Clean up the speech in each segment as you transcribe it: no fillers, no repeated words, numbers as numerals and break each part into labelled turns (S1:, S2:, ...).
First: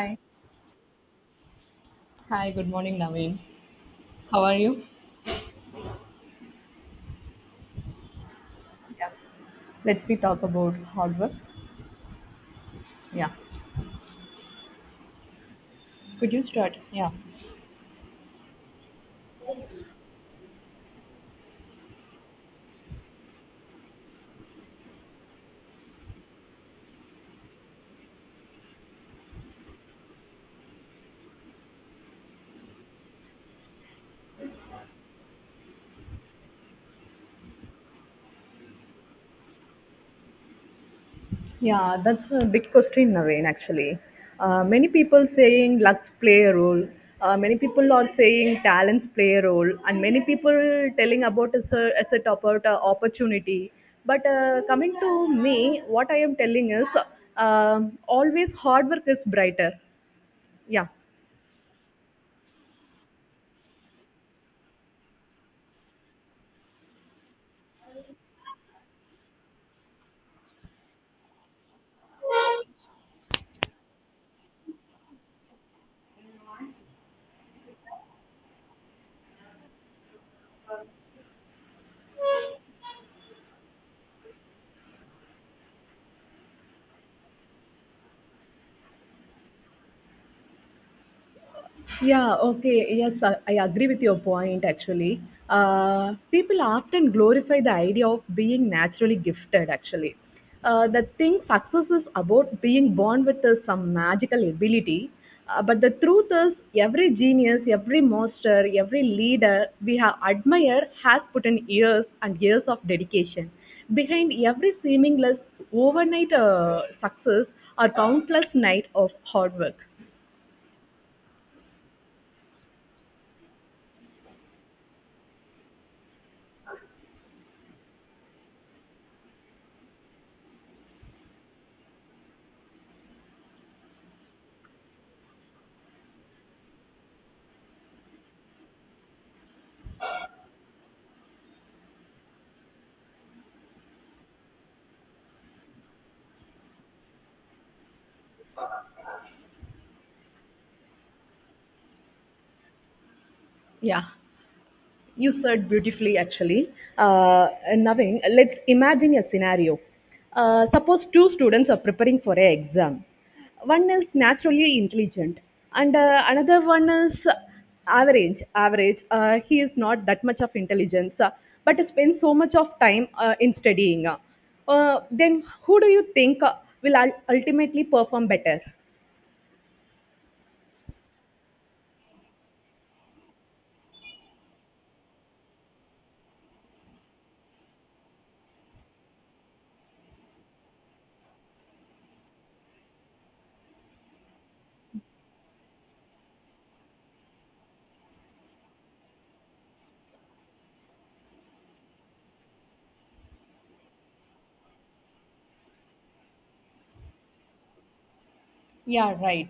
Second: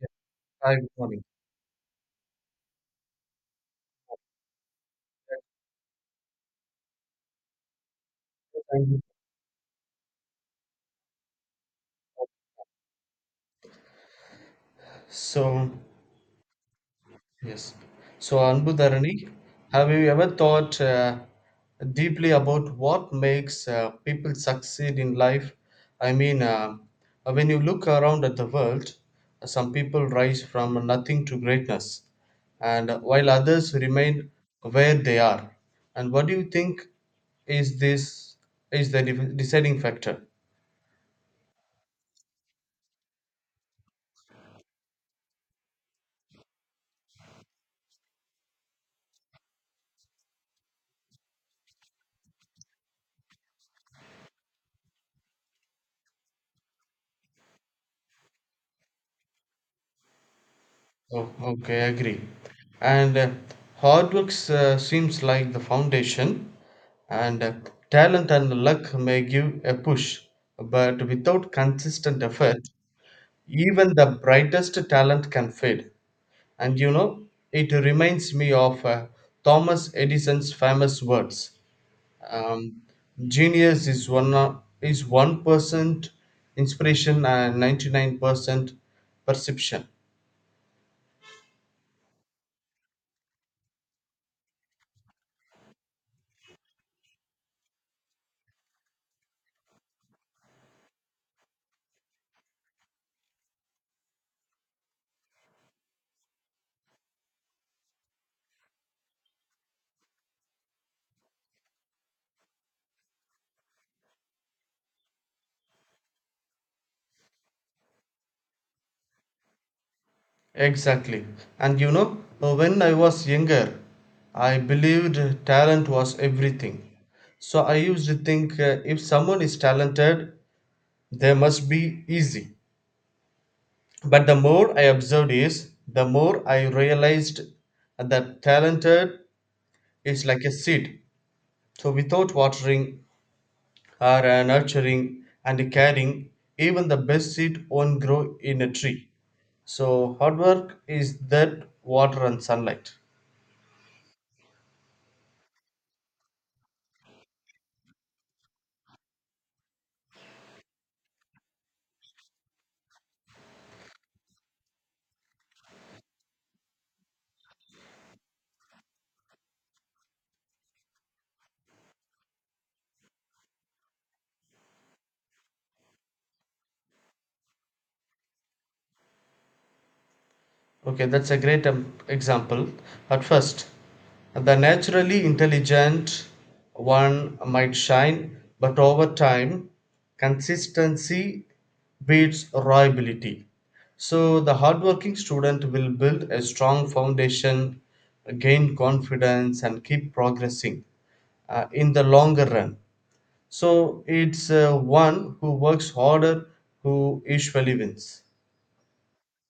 S1: Yeah, Hi, good morning.
S2: Hi, good morning, Naveen. How are you?
S1: Thank you.
S2: Yeah. Let's we talk about hard work. Yeah.
S1: So,
S2: Could you start? Yeah.
S1: yes. So, Anbudharani, have you ever thought deeply about what makes people succeed in life? I mean, when you look around at the world, some people rise from nothing to greatness, and while others remain where they are. And what do you think is this is the de- deciding factor?
S2: Yeah, that's a big question, Naveen, actually. Many people saying lucks play a role. Many people are saying talents play a role. And many people telling about a set about opportunity. But coming to me, what I am telling is always hard work is brighter. Yeah.
S1: Oh, okay, I agree. And hard work seems like the foundation, and talent and luck may give a push, but without consistent effort, even the brightest talent can fade. And you know, it reminds me of Thomas Edison's famous words. Um, Genius is 1% inspiration and 99% perception.
S2: Yeah, okay. Yes, I agree with your point actually. People often glorify the idea of being naturally gifted actually. The thing success is about being born with some magical ability. But the truth is, every genius, every monster, every leader we have admired has put in years and years of dedication. Behind every seamless overnight success are countless nights of hard work.
S1: Exactly. And you know, when I was younger, I believed talent was everything. So I used to think if someone is talented, they must be easy. But the more I observed is, the more I realized that talented is like a seed. So without watering or nurturing and caring, even the best seed won't grow in a tree. So hard work is that water and sunlight.
S2: Yeah. You said beautifully, actually. Naveen, let's imagine a scenario. Suppose two students are preparing for an exam. One is naturally intelligent, and another one is average. Average. He is not that much of intelligence, but spends so much of time in studying. Then, who do you think will ultimately perform better?
S1: Okay, that's a great example. At first, the naturally intelligent one might shine, but over time, consistency beats raw ability. So, the hardworking student will build a strong foundation, gain confidence, and keep progressing in the longer run. So, it's one who works harder who usually wins.
S2: Yeah, right.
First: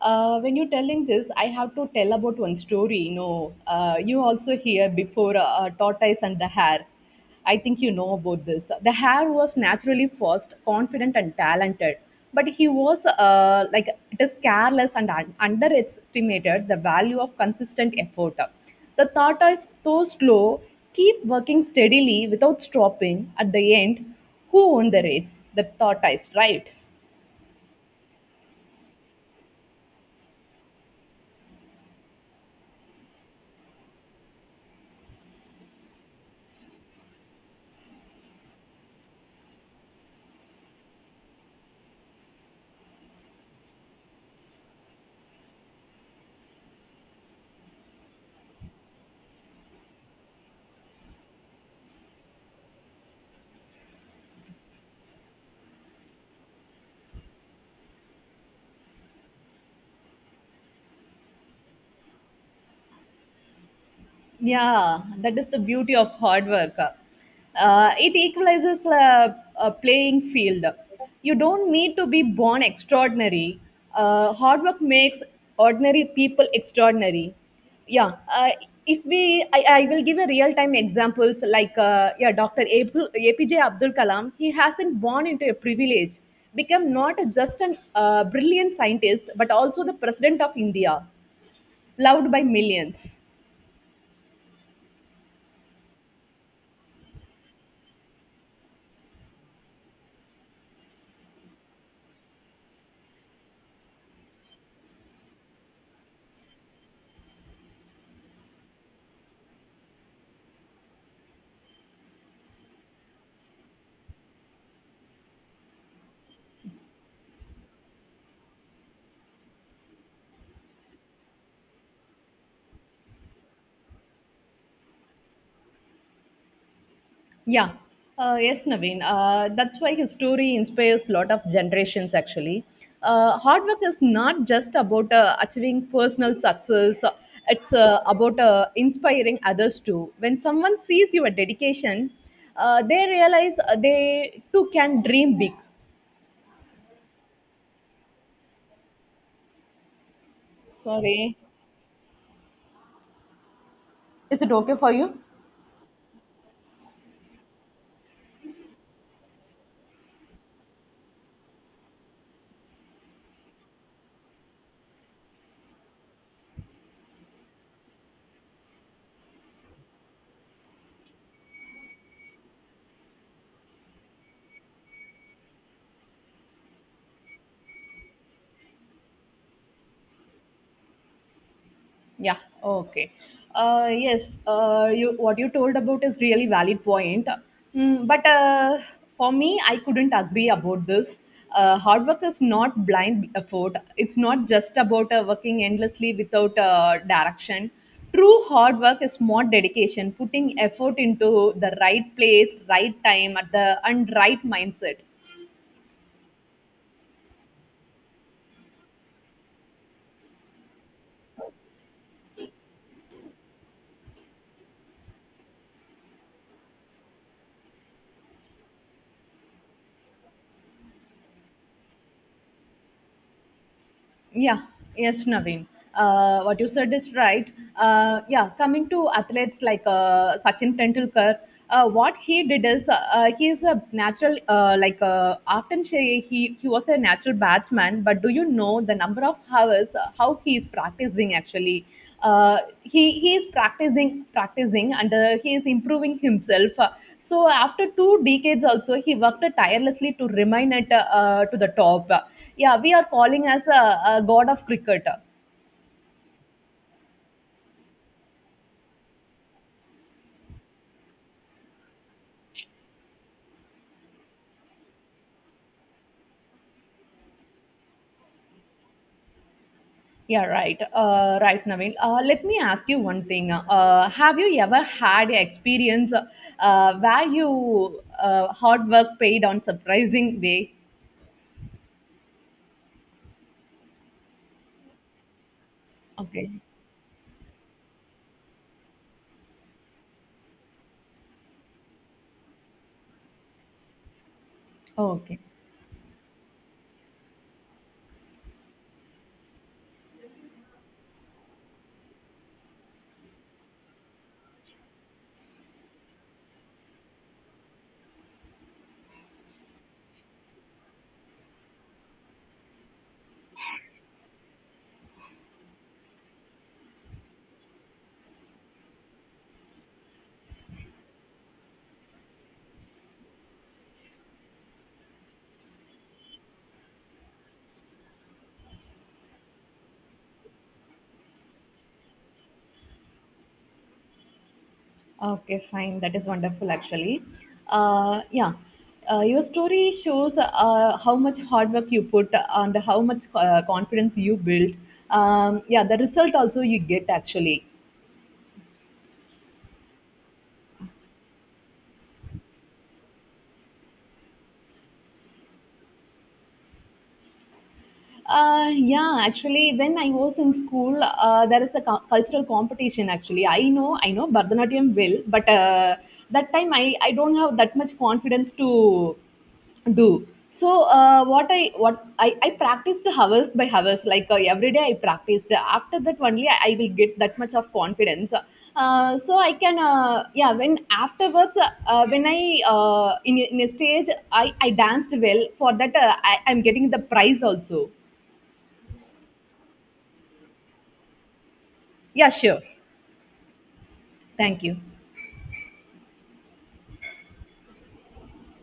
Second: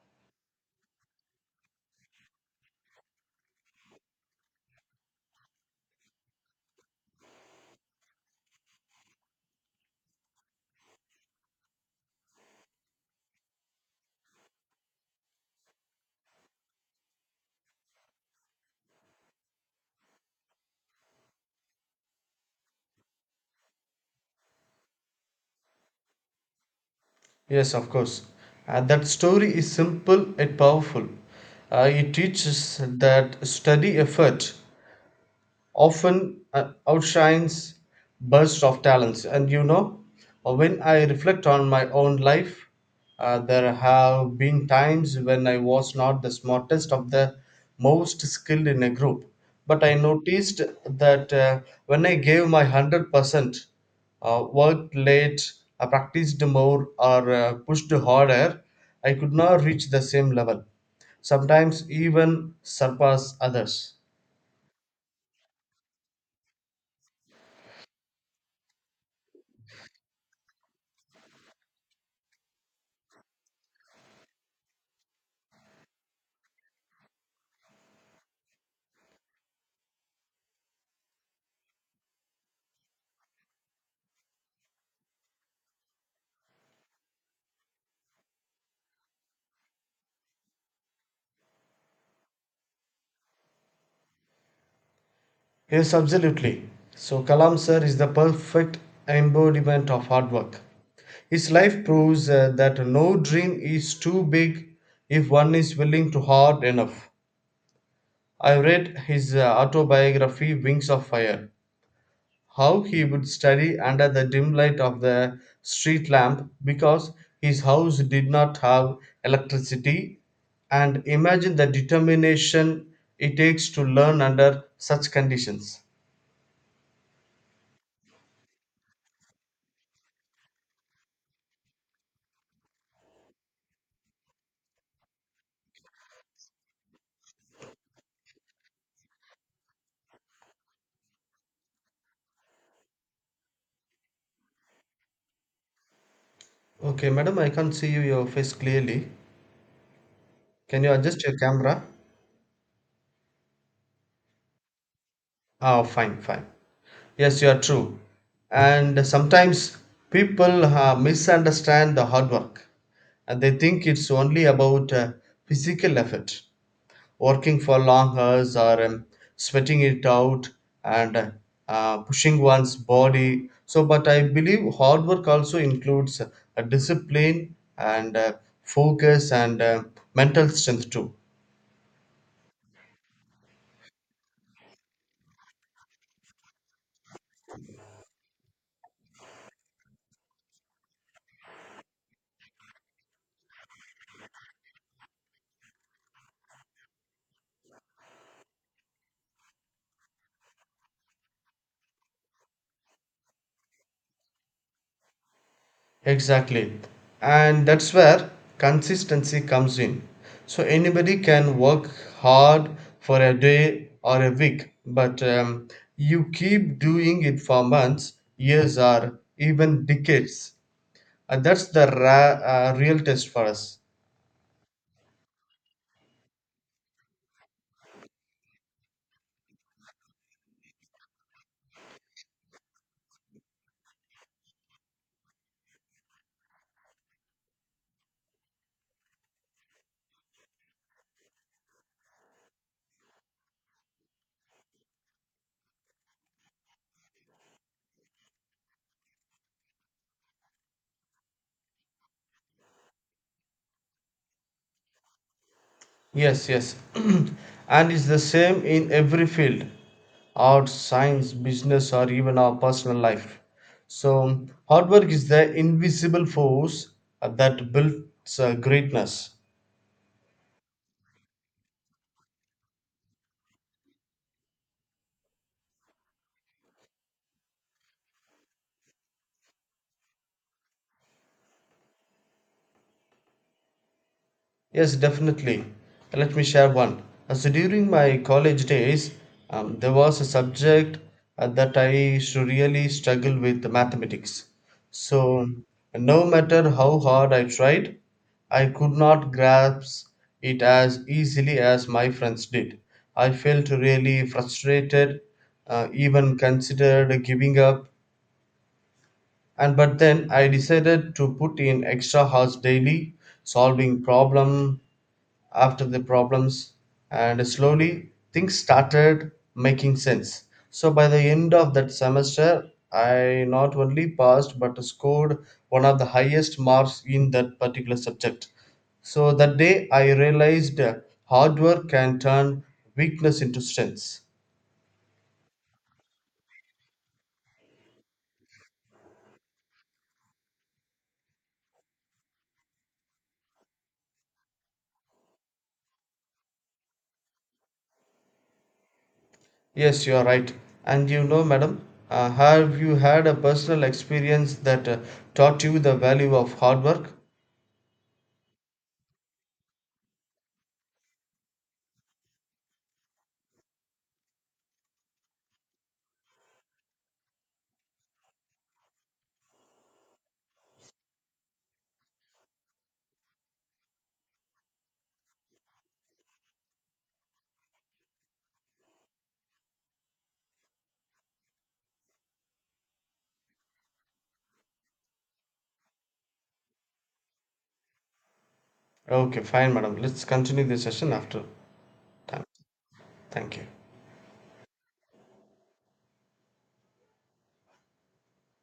S2: When you're telling this, I have to tell about one story. You know, you also hear before tortoise and the hare. I think you know about this. The hare was naturally fast, confident, and talented, but he was like it is careless and underestimated the value of consistent effort. The tortoise, though slow, keep working steadily without stopping. At the end, who won the race? The tortoise, right?
S1: Yes, of course. That story is simple and powerful. It teaches that steady effort often outshines bursts of talents. And you know, when I reflect on my own life, there have been times when I was not the smartest of the most skilled in a group. But I noticed that when I gave my 100%, worked late, I practiced more, or pushed harder, I could not reach the same level, sometimes even surpass others.
S2: Yeah, that is the beauty of hard work. It equalizes a playing field. You don't need to be born extraordinary. Hard work makes ordinary people extraordinary. Yeah, if we, I will give a real-time examples like yeah, Dr. APJ Abdul Kalam. He hasn't born into a privilege, become not just an brilliant scientist, but also the president of India, loved by millions.
S1: Yes, absolutely. So Kalam sir is the perfect embodiment of hard work. His life proves that no dream is too big if one is willing to hard enough. I read his autobiography Wings of Fire. How he would study under the dim light of the street lamp because his house did not have electricity and imagine the determination it takes to learn under such conditions.
S2: Yeah. Yes, Naveen. That's why his story inspires a lot of generations, actually. Hard work is not just about achieving personal success, it's about inspiring others too. When someone sees your dedication, they realize they too can dream big.
S1: Okay, madam, I can't see you, your face clearly. Can you adjust your
S2: Sorry.
S1: camera?
S2: Is it okay for you?
S1: Ah, fine, fine. Yes, you are true. And sometimes people misunderstand the hard work and they think it's only about physical effort, working for long hours or sweating it out and pushing one's body. So, but I believe hard work also includes a discipline and focus and mental strength too.
S2: Yeah, okay. What you told about is really valid point. Mm, but for me, I couldn't agree about this. Hard work is not blind effort. It's not just about working endlessly without direction. True hard work is more dedication, putting effort into the right place, right time, at the and right mindset.
S1: Exactly. And that's where consistency comes in. So anybody can work hard for a day or a week, but you keep doing it for months, years, or even decades. And that's the real test for us.
S2: Yeah, yes, Naveen. What you said is right. Yeah, coming to athletes like Sachin Tendulkar, what he did is he is a natural, like often say he was a natural batsman, but do you know the number of hours how he is practicing actually? He is practicing and he is improving himself. So after two decades also, he worked tirelessly to remain at to the top. Yeah, we are calling as a god of cricket.
S1: Yes, yes. And it's the same in every field, arts, science, business, or even our personal life. So, hard work is the invisible force that builds greatness.
S2: Yeah, right. Right, Naveen. Let me ask you one thing. Have you ever had an experience where you hard work paid on surprising way?
S1: Yes, definitely. Let me
S2: Okay.
S1: share one. So during my college days, there was a subject that I should really struggle with the mathematics.
S2: Okay.
S1: So no matter how hard I tried, I could not grasp it as easily as my friends did. I felt really frustrated, even considered giving up. And but then I decided to put in extra hours daily, solving problem after the problems, and slowly things started making sense. So by the end of that semester, I not only passed but scored one of the highest marks in that particular subject. So that day I realized hard work can turn weakness into strength.
S2: Okay, fine, that is wonderful actually. Yeah, your story shows how much hard work you put and how much confidence you built. Yeah, the result also you get actually.
S1: Yes, you are right. And you know, madam, have you had a personal experience that taught you the value of hard work?
S2: Yeah, actually, when I was in school, there is a cultural competition. Actually, I know Bharatanatyam will, but that time I don't have that much confidence to do. So I practiced hours by hours, like every day I practiced. After that only I will get that much of confidence. So I can yeah. When afterwards, when I in a stage I danced well. For that I am getting the prize also.
S1: Okay, fine, madam. Let's continue the session after
S2: Yeah,
S1: time.
S2: sure.
S1: Thank you.
S2: Thank you.